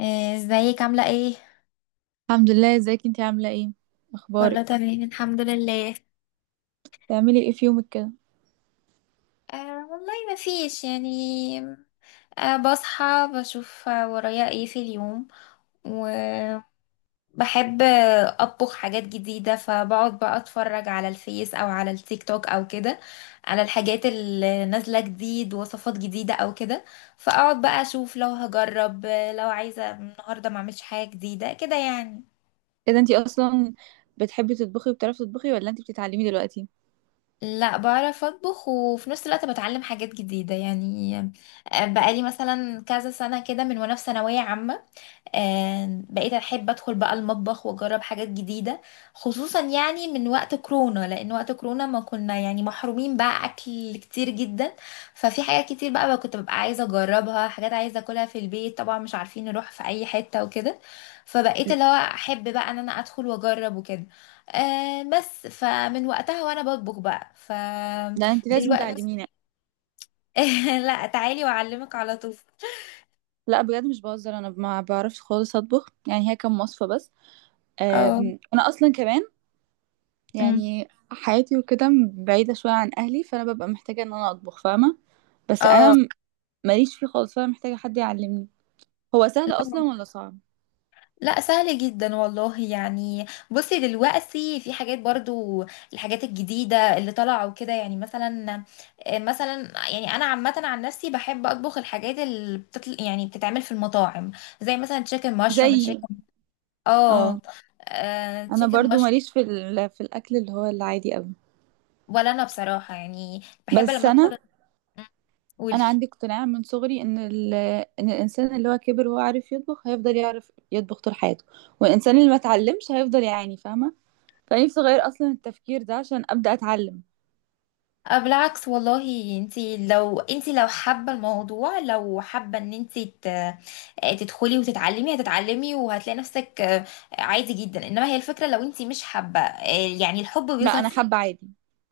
آه، ازيك عاملة ايه؟ الحمد لله، ازيك انتي؟ عاملة ايه؟ كله اخبارك؟ تمام، الحمد لله. بتعملي ايه في يومك كده؟ آه والله ما فيش يعني. آه بصحى، بشوف ورايا ايه في اليوم، وبحب اطبخ حاجات جديدة. فبقعد بقى اتفرج على الفيس او على التيك توك او كده، على الحاجات اللي نازلة جديد، وصفات جديدة او كده. فاقعد بقى اشوف لو هجرب، لو عايزة النهاردة ما اعملش حاجة جديدة كده يعني. ايه ده؟ انتي اصلا بتحبي تطبخي وبتعرفي تطبخي ولا انتي بتتعلمي دلوقتي؟ لا بعرف اطبخ، وفي نفس الوقت بتعلم حاجات جديدة يعني. آه، بقالي مثلا كذا سنة كده من وانا في ثانوية عامة، آه، بقيت احب ادخل بقى المطبخ واجرب حاجات جديده. خصوصا يعني من وقت كورونا، لان وقت كورونا ما كنا يعني محرومين بقى، اكل كتير جدا ففي حاجات كتير بقى كنت ببقى عايزه اجربها، حاجات عايزه اكلها في البيت طبعا، مش عارفين نروح في اي حته وكده. فبقيت اللي هو احب بقى ان انا ادخل واجرب وكده. آه بس، فمن وقتها وانا بطبخ بقى ف لا انتي لازم دلوقتي. تعلميني. لا تعالي واعلمك على طول. لا بجد مش بهزر، انا ما بعرفش خالص اطبخ، يعني هي كام وصفة بس. اه. انا اصلا كمان أمم. يعني حياتي وكده بعيدة شوية عن اهلي، فانا ببقى محتاجة ان انا اطبخ، فاهمة؟ بس اه. ماليش فيه خالص، فانا محتاجة حد يعلمني. هو سهل اصلا ولا صعب؟ لا، سهل جدا والله يعني. بصي دلوقتي في حاجات برضو، الحاجات الجديدة اللي طالعة وكده. يعني مثلا، مثلا، يعني انا عامة عن نفسي بحب اطبخ الحاجات اللي بتطل، يعني بتتعمل في المطاعم، زي مثلا تشيكن مشروم، زيي. تشيكن. اه اه. انا تشيكن برضو مشروم. ماليش في الاكل اللي هو العادي قوي. ولا انا بصراحة يعني بحب بس لما انا ادخل. قولي. انا عندي اقتناع من صغري ان ان الانسان اللي هو كبر وهو عارف يطبخ هيفضل يعرف يطبخ طول حياته، والانسان اللي ما اتعلمش هيفضل يعاني، فاهمه؟ فنفسي اغير اصلا التفكير ده عشان ابدا اتعلم. أه، بالعكس والله. انتي لو انتي لو حابة الموضوع، لو حابة ان انتي تدخلي وتتعلمي، هتتعلمي وهتلاقي نفسك عادي جدا. انما هي الفكرة، لو انتي مش حابة، يعني الحب لا بيظهر انا في. حابه عادي،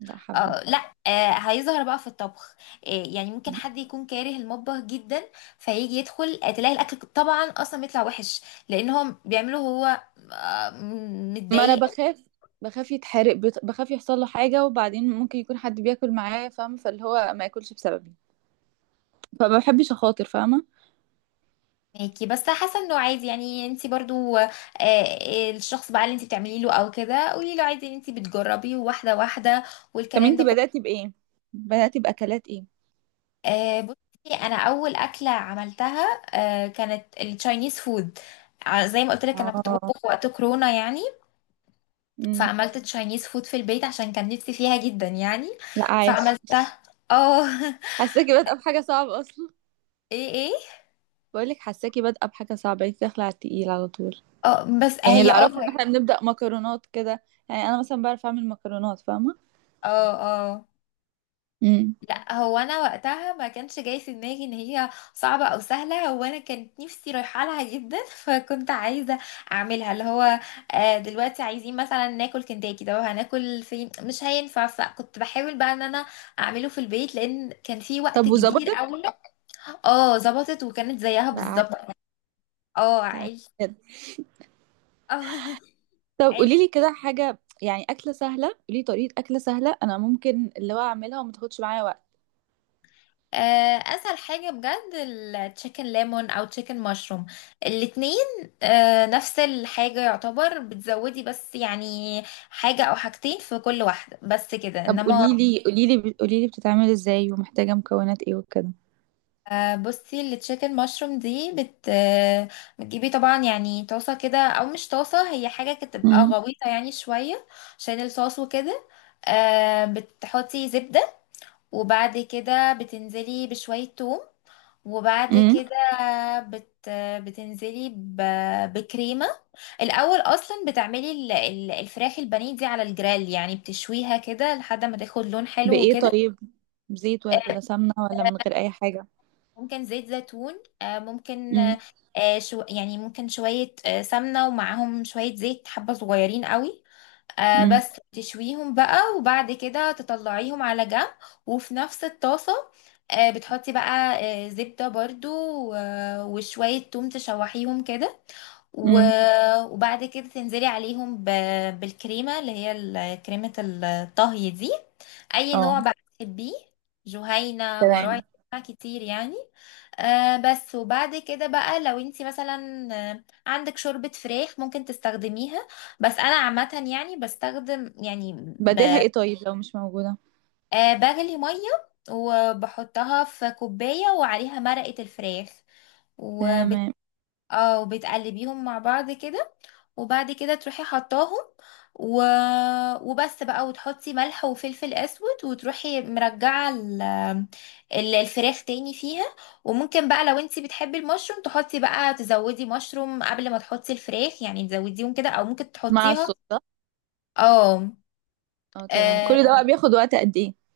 لا حابه. لا، هيظهر بقى في الطبخ. آه، يعني ممكن حد يكون كاره المطبخ جدا، فيجي يدخل، تلاقي الاكل طبعا اصلا بيطلع وحش، لان هو بيعمله هو، ما انا متضايق. بخاف، بخاف يتحرق، بخاف يحصل له حاجه، وبعدين ممكن يكون حد بياكل معاه، فاهمه؟ فاللي هو ما ياكلش بسببي، فما بحبش اخاطر، فاهمه؟ ماكي، بس حاسه انه عادي يعني. انت برضو، الشخص بقى اللي انت بتعملي له او كده، قولي له عادي ان انت بتجربي واحده واحده طب والكلام ده انتي كله. بداتي بايه؟ بداتي باكلات ايه؟ آه، بصي. انا اول اكله عملتها كانت التشاينيز فود. زي ما قلت لك، انا كنت اه. بطبخ وقت كورونا يعني. امم. فعملت تشاينيز فود في البيت عشان كان نفسي فيها جدا يعني. لا عايش. فعملتها. اه. حاساكي بادئه بحاجه صعبه اصلا. ايه، ايه. بقولك حاساكي بادئه بحاجه صعبه، انت داخله على التقيل على طول. اه بس يعني هي اللي اعرفه ان احنا بنبدا مكرونات كده، يعني انا مثلا بعرف اعمل مكرونات، فاهمه؟ اه. اه. امم. لا، هو انا وقتها ما كانش جاي في دماغي ان هي صعبه او سهله. هو انا كانت نفسي رايحه لها جدا. فكنت عايزه اعملها، اللي هو دلوقتي عايزين مثلا ناكل كنتاكي، ده هناكل فين؟ مش هينفع. فكنت بحاول بقى ان انا اعمله في البيت، لان كان في وقت طب كبير وظبطت؟ قوي. اه، ظبطت، وكانت زيها لا عادي. بالظبط. اه، لا عادي، عيش. بجد. اه. طب قولي عيش. لي كده حاجه، يعني اكله سهله، قولي لي طريقه اكله سهله انا ممكن اللي هو اعملها وما تاخدش معايا وقت. آه، اسهل حاجه بجد التشيكن ليمون او تشيكن مشروم، الاتنين. آه، نفس الحاجه يعتبر، بتزودي بس يعني حاجه او حاجتين في كل واحده بس كده، طب انما. قولي لي بتتعمل ازاي ومحتاجه مكونات ايه وكده. بصي التشيكن مشروم دي بت آه، بتجيبي طبعا يعني طاسه كده، او مش طاسه، هي حاجه كده تبقى امم. غويطه يعني شويه عشان الصوص وكده. آه، بتحطي زبده، وبعد كده بتنزلي بشوية توم، وبعد امم. كده بت بتنزلي ب... بكريمة. الأول أصلا بتعملي الفراخ البانيه دي على الجريل، يعني بتشويها كده لحد ما تاخد لون حلو بايه وكده. طيب؟ زيت ولا سمنه ولا من غير اي حاجه؟ ممكن زيت زيتون، ممكن امم. شو يعني ممكن شوية سمنة، ومعاهم شوية زيت، حبة صغيرين قوي. آه امم. بس، تشويهم بقى وبعد كده تطلعيهم على جنب. وفي نفس الطاسة آه بتحطي بقى آه زبدة برضو، وشوية توم تشوحيهم كده، امم. وبعد كده تنزلي عليهم بالكريمة، اللي هي كريمة الطهي دي. أي اه نوع بقى تحبيه، جهينة، مراعي، تمام. أنواع كتير يعني. آه بس. وبعد كده بقى لو انتي مثلا عندك شوربة فراخ ممكن تستخدميها. بس أنا عامة يعني بستخدم يعني، بديلها ب- ايه طيب لو مش موجودة؟ آه، بغلي مية وبحطها في كوباية وعليها مرقة الفراخ. تمام. اه، وبتقلبيهم مع بعض كده، وبعد كده تروحي حطاهم، و... وبس بقى. وتحطي ملح وفلفل اسود، وتروحي مرجعه ال... الفراخ تاني فيها. وممكن بقى لو انتي بتحبي المشروم تحطي بقى، تزودي مشروم قبل ما تحطي الفراخ يعني، تزوديهم كده، او ممكن مع تحطيها. الصوص ده؟ اه. اه تمام. كل ده آه، بقى بياخد وقت قد ايه؟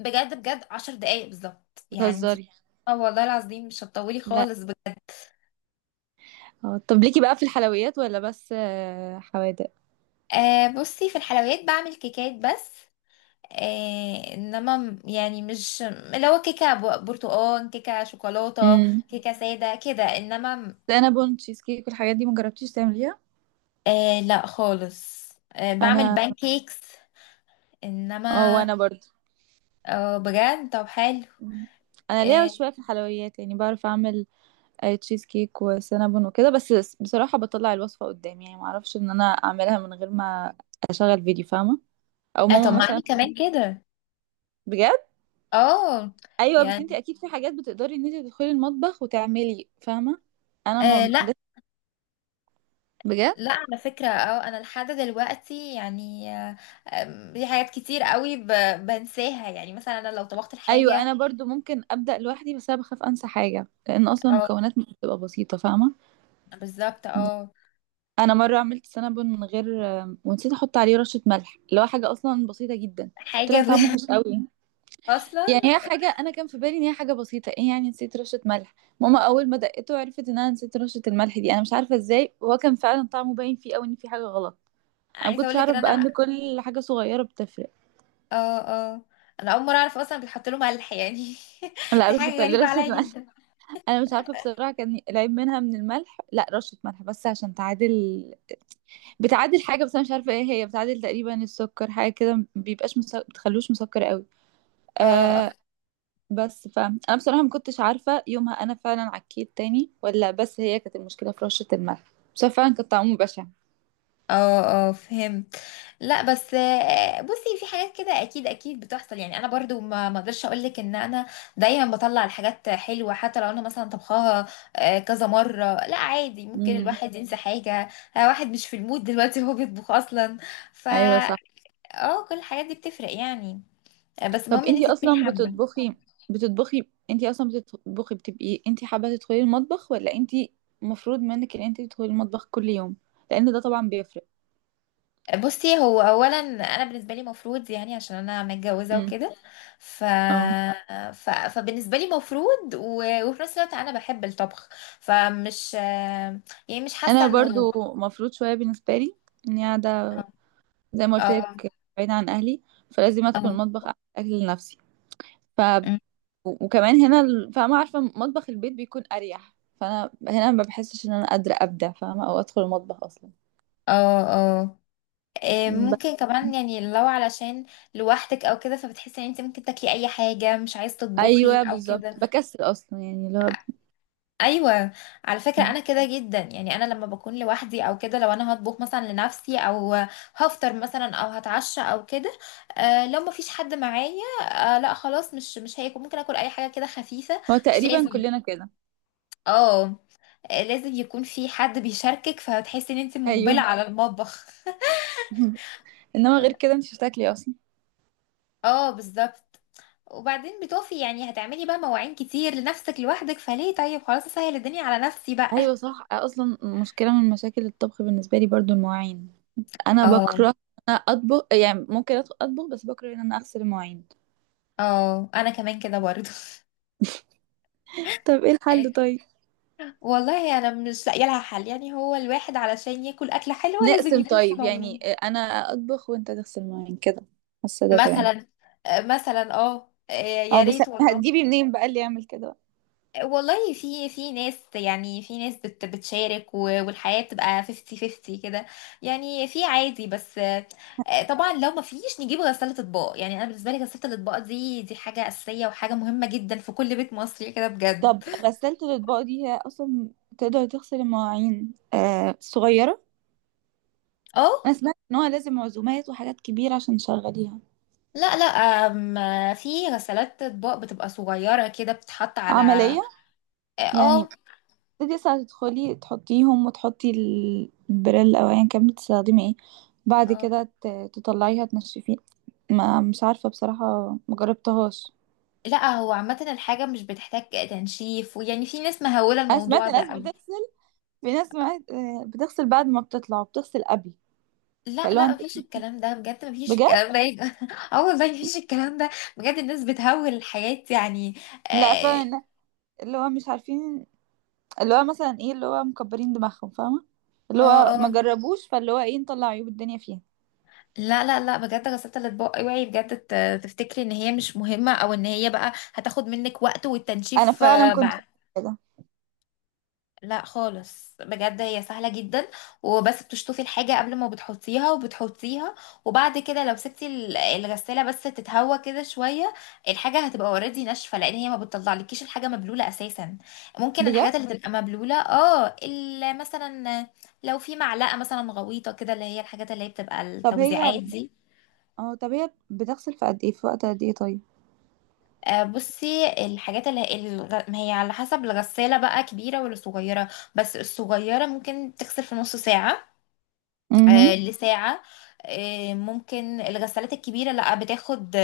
بجد بجد عشر دقايق بالظبط يعني انتي. بتهزري. اه والله العظيم، مش هتطولي لا. خالص بجد. اه طب ليكي بقى في الحلويات ولا بس حوادق؟ آه، بصي في الحلويات بعمل كيكات بس. إيه انما م- يعني مش اللي هو كيكه برتقال، كيكه شوكولاته، امم. كيكه ساده كده، انما م-. سينابون، تشيز كيك، والحاجات دي مجربتيش تعمليها؟ إيه لا خالص. إيه بعمل انا. بانكيكس، اه انما. وانا برضو. اه بجد، طب حلو. مم. انا ليا إيه. شويه في الحلويات، يعني بعرف اعمل تشيز كيك وسينابون وكده بس. بصراحه بطلع الوصفه قدامي، يعني ما اعرفش ان انا اعملها من غير ما اشغل فيديو، فاهمه؟ او آه، طب ماما ما انا مثلا تكون-. كمان كده. بجد؟ اه. ايوه، بس انت يعني اكيد في حاجات بتقدري ان انت تدخلي المطبخ وتعملي، فاهمه؟ انا آه ما لا، لسه. بجد. لا على فكرة، اه، انا لحد دلوقتي يعني آه، آم، في حاجات كتير قوي بنساها. يعني مثلا انا لو طبخت ايوه الحاجة. انا برضو ممكن ابدا لوحدي، بس انا بخاف انسى حاجه، لان اصلا اه المكونات مش بتبقى بسيطه، فاهمه؟ بالظبط، بس اه. انا مره عملت سنابون من غير، ونسيت احط عليه رشه ملح، اللي هو حاجه اصلا بسيطه جدا. طلع حاجة. طعمه وحش بجد قوي. اصلا يعني هي حاجه انا كان في بالي ان هي حاجه بسيطه، ايه يعني نسيت رشه ملح؟ ماما اول ما دقته عرفت ان انا نسيت رشه الملح دي، انا مش عارفه ازاي، وهو كان فعلا طعمه باين فيه قوي ان في حاجه غلط. انا ما عايزه اقول كنتش لك ان اعرف بقى انا. ان كل حاجه صغيره بتفرق. اه، اه. انا اول مره اعرف اصلا بيتحط لهم ملح يعني. لا دي بتحط حاجه غريبه رشة عليا ملح. جدا. انا مش عارفة بصراحة، كان العيب منها من الملح، لا رشة ملح بس عشان تعادل، بتعادل حاجة، بس انا مش عارفة ايه هي، بتعادل تقريبا السكر، حاجة كده ما بتخلوش مسكر قوي. اه. آه اه. بس فانا بصراحة ما كنتش عارفة يومها انا فعلا عكيت تاني، ولا بس هي كانت المشكلة في رشة الملح. بس هو فعلا كان طعمه بشع. اه. آه. فهمت. لا بس بصي في حاجات كده اكيد اكيد بتحصل يعني. انا برضو ما اقدرش اقول لك ان انا دايما بطلع الحاجات حلوه، حتى لو انا مثلا طبخاها كذا مره. لا عادي، ممكن امم. الواحد ينسى حاجه، واحد مش في المود دلوقتي وهو بيطبخ اصلا. فا. ايوه صح. اه، كل الحاجات دي بتفرق يعني. آه، بس طب المهم ان انت انتي تكوني اصلا حابه. بتطبخي، بتطبخي انتي اصلا بتطبخي بتبقي انتي حابة تدخلي المطبخ ولا انتي مفروض منك ان انتي تدخلي المطبخ كل يوم؟ لان ده طبعا بيفرق. بصي، هو اولا انا بالنسبه لي مفروض، يعني عشان انا متجوزه امم. وكده ف... اه ف... فبالنسبه لي مفروض، و... وفي نفس الوقت انا بحب الطبخ. فمش يعني مش حاسه انا انه. برضو مفروض شوية بالنسبة لي، اني قاعدة، زي ما قلت اه. لك، بعيدة عن اهلي، فلازم ادخل اه. المطبخ اعمل اكل لنفسي. ف. أمم. وكمان هنا فاهمة؟ عارفة مطبخ البيت بيكون اريح، فانا هنا ما بحسش ان انا قادرة ابدع، فاهمة؟ او ادخل المطبخ اصلا. اه. اه. إيه، ممكن بس. كمان يعني، لو علشان لوحدك او كده، فبتحسي ان انت ممكن تاكلي اي حاجه، مش عايز تطبخي ايوه او كده. بالظبط، بكسل اصلا، يعني لو. ايوه. على فكره مم. انا كده جدا، يعني انا لما بكون لوحدي او كده، لو انا هطبخ مثلا لنفسي، او هفطر مثلا، او هتعشى او كده، لو ما فيش حد معايا، آه لا خلاص، مش هيكون، ممكن اكل اي حاجه كده خفيفه، هو مش تقريبا لازم. كلنا كده. اه. آه، لازم يكون في حد بيشاركك، فهتحسي ان انت مقبله ايوه. على المطبخ. انما غير كده انت بتاكلي اصلا. اه بالظبط. وبعدين بتقفي يعني، هتعملي بقى مواعين كتير لنفسك لوحدك، فليه؟ طيب خلاص، اسهل الدنيا على نفسي بقى. ايوه صح، اصلا مشكله من مشاكل الطبخ بالنسبه لي برضو المواعين. انا اه. بكره إن انا اطبخ، يعني ممكن أدخل اطبخ بس بكره ان انا اغسل المواعين. اه انا كمان كده برضو. طب ايه الحل طيب؟ والله انا مش لاقيه لها حل يعني. هو الواحد علشان ياكل اكله حلوه، لازم نقسم يكون في طيب، يعني موضوع. انا اطبخ وانت تغسل المواعين كده، حاسه ده تمام. مثلا، مثلا، اه، اه يا بس ريت والله. هتجيبي منين بقى اللي يعمل كده بقى؟ والله في ناس، يعني في ناس بتشارك، والحياة بتبقى 50 50 كده يعني. في عادي، بس طبعا لو ما فيش نجيب غسالة اطباق يعني. انا بالنسبة لي غسالة الاطباق دي، حاجة أساسية وحاجة مهمة جدا في كل بيت مصري كده طب بجد. غسالة الاطباق دي هي اصلا تقدر تغسل المواعين صغيره؟ انا اه. سمعت ان هو لازم عزومات وحاجات كبيره عشان تشغليها. لا لا. أم، في غسالات اطباق بتبقى صغيرة كده بتتحط على. عملية يعني؟ اه. تبتدي ساعة تدخلي تحطيهم وتحطي البريل أو أيا كان بتستخدمي ايه، بعد اه، كده تطلعيها تنشفيه؟ ما مش عارفة بصراحة، مجربتهاش. لا هو عامة الحاجة مش بتحتاج تنشيف، ويعني في ناس مهولة أنا سمعت الموضوع ده ناس أوي. بتغسل، في ناس سمعت بتغسل بعد ما بتطلع وبتغسل قبل. لا فاللي هو لا، انت. مفيش الكلام ده بجد، مفيش بجد. الكلام ده يبقى. اه والله مفيش الكلام ده. بجد الناس بتهول الحياة يعني. لا اه. فعلا. اللي هو مش عارفين، اللي هو مثلا ايه، اللي هو مكبرين دماغهم، فاهمة؟ اللي اه. هو ما آه. جربوش، فاللي هو ايه، نطلع عيوب الدنيا فيها. لا لا لا بجد، غسالة الأطباق اوعي بجد تفتكري ان هي مش مهمة، او ان هي بقى هتاخد منك وقت أنا والتنشيف فعلا كنت بقى. فاكرة كده. لا خالص بجد، هي سهلة جدا. وبس بتشطفي الحاجة قبل ما بتحطيها وبتحطيها، وبعد كده لو سبتي الغسالة بس تتهوى كده شوية، الحاجة هتبقى اوريدي ناشفة، لان هي ما بتطلعلكيش الحاجة مبلولة اساسا. ممكن بجد. الحاجات اللي تبقى مبلولة، اه، مثلا لو في معلقة مثلا غويطة كده، اللي هي الحاجات اللي هي بتبقى طب هي، التوزيعات أو دي. اه طب هي بتغسل في قد ايه، في وقت قد ايه طيب؟ آه، بصي الحاجات اللي ما هي على حسب الغسالة بقى كبيرة ولا صغيرة. بس الصغيرة ممكن تغسل في نص ساعة، امم. لساعة. ممكن الغسالات الكبيرة لا،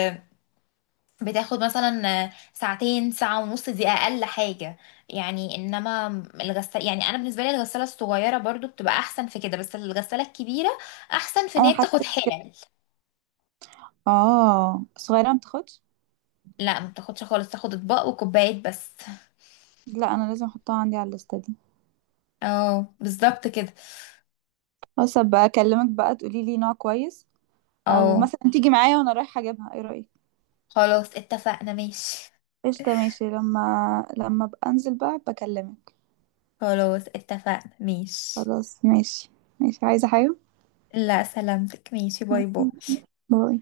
بتاخد مثلا ساعتين، ساعة ونص، دي أقل حاجة يعني، إنما. الغسالة، يعني أنا بالنسبة لي الغسالة الصغيرة برضو بتبقى أحسن في كده، بس الغسالة الكبيرة أحسن في إن انا هي بتاخد حسيت. حلل. اه صغيره ما بتاخدش. لا، ما بتاخدش خالص، تاخد أطباق وكوبايات بس. لا انا لازم احطها عندي على الليسته دي. اه بالظبط كده. بس ابقى اكلمك بقى تقولي لي نوع كويس، او اه. مثلا تيجي معايا وانا رايحه اجيبها، ايه رايك؟ خلاص اتفقنا، ماشي. قشطه، ماشي. لما، لما ابقى انزل بقى بكلمك. خلاص اتفقنا، ماشي. خلاص ماشي. ماشي، عايزه حاجه؟ لا سلامتك، ماشي، باي باي. باي.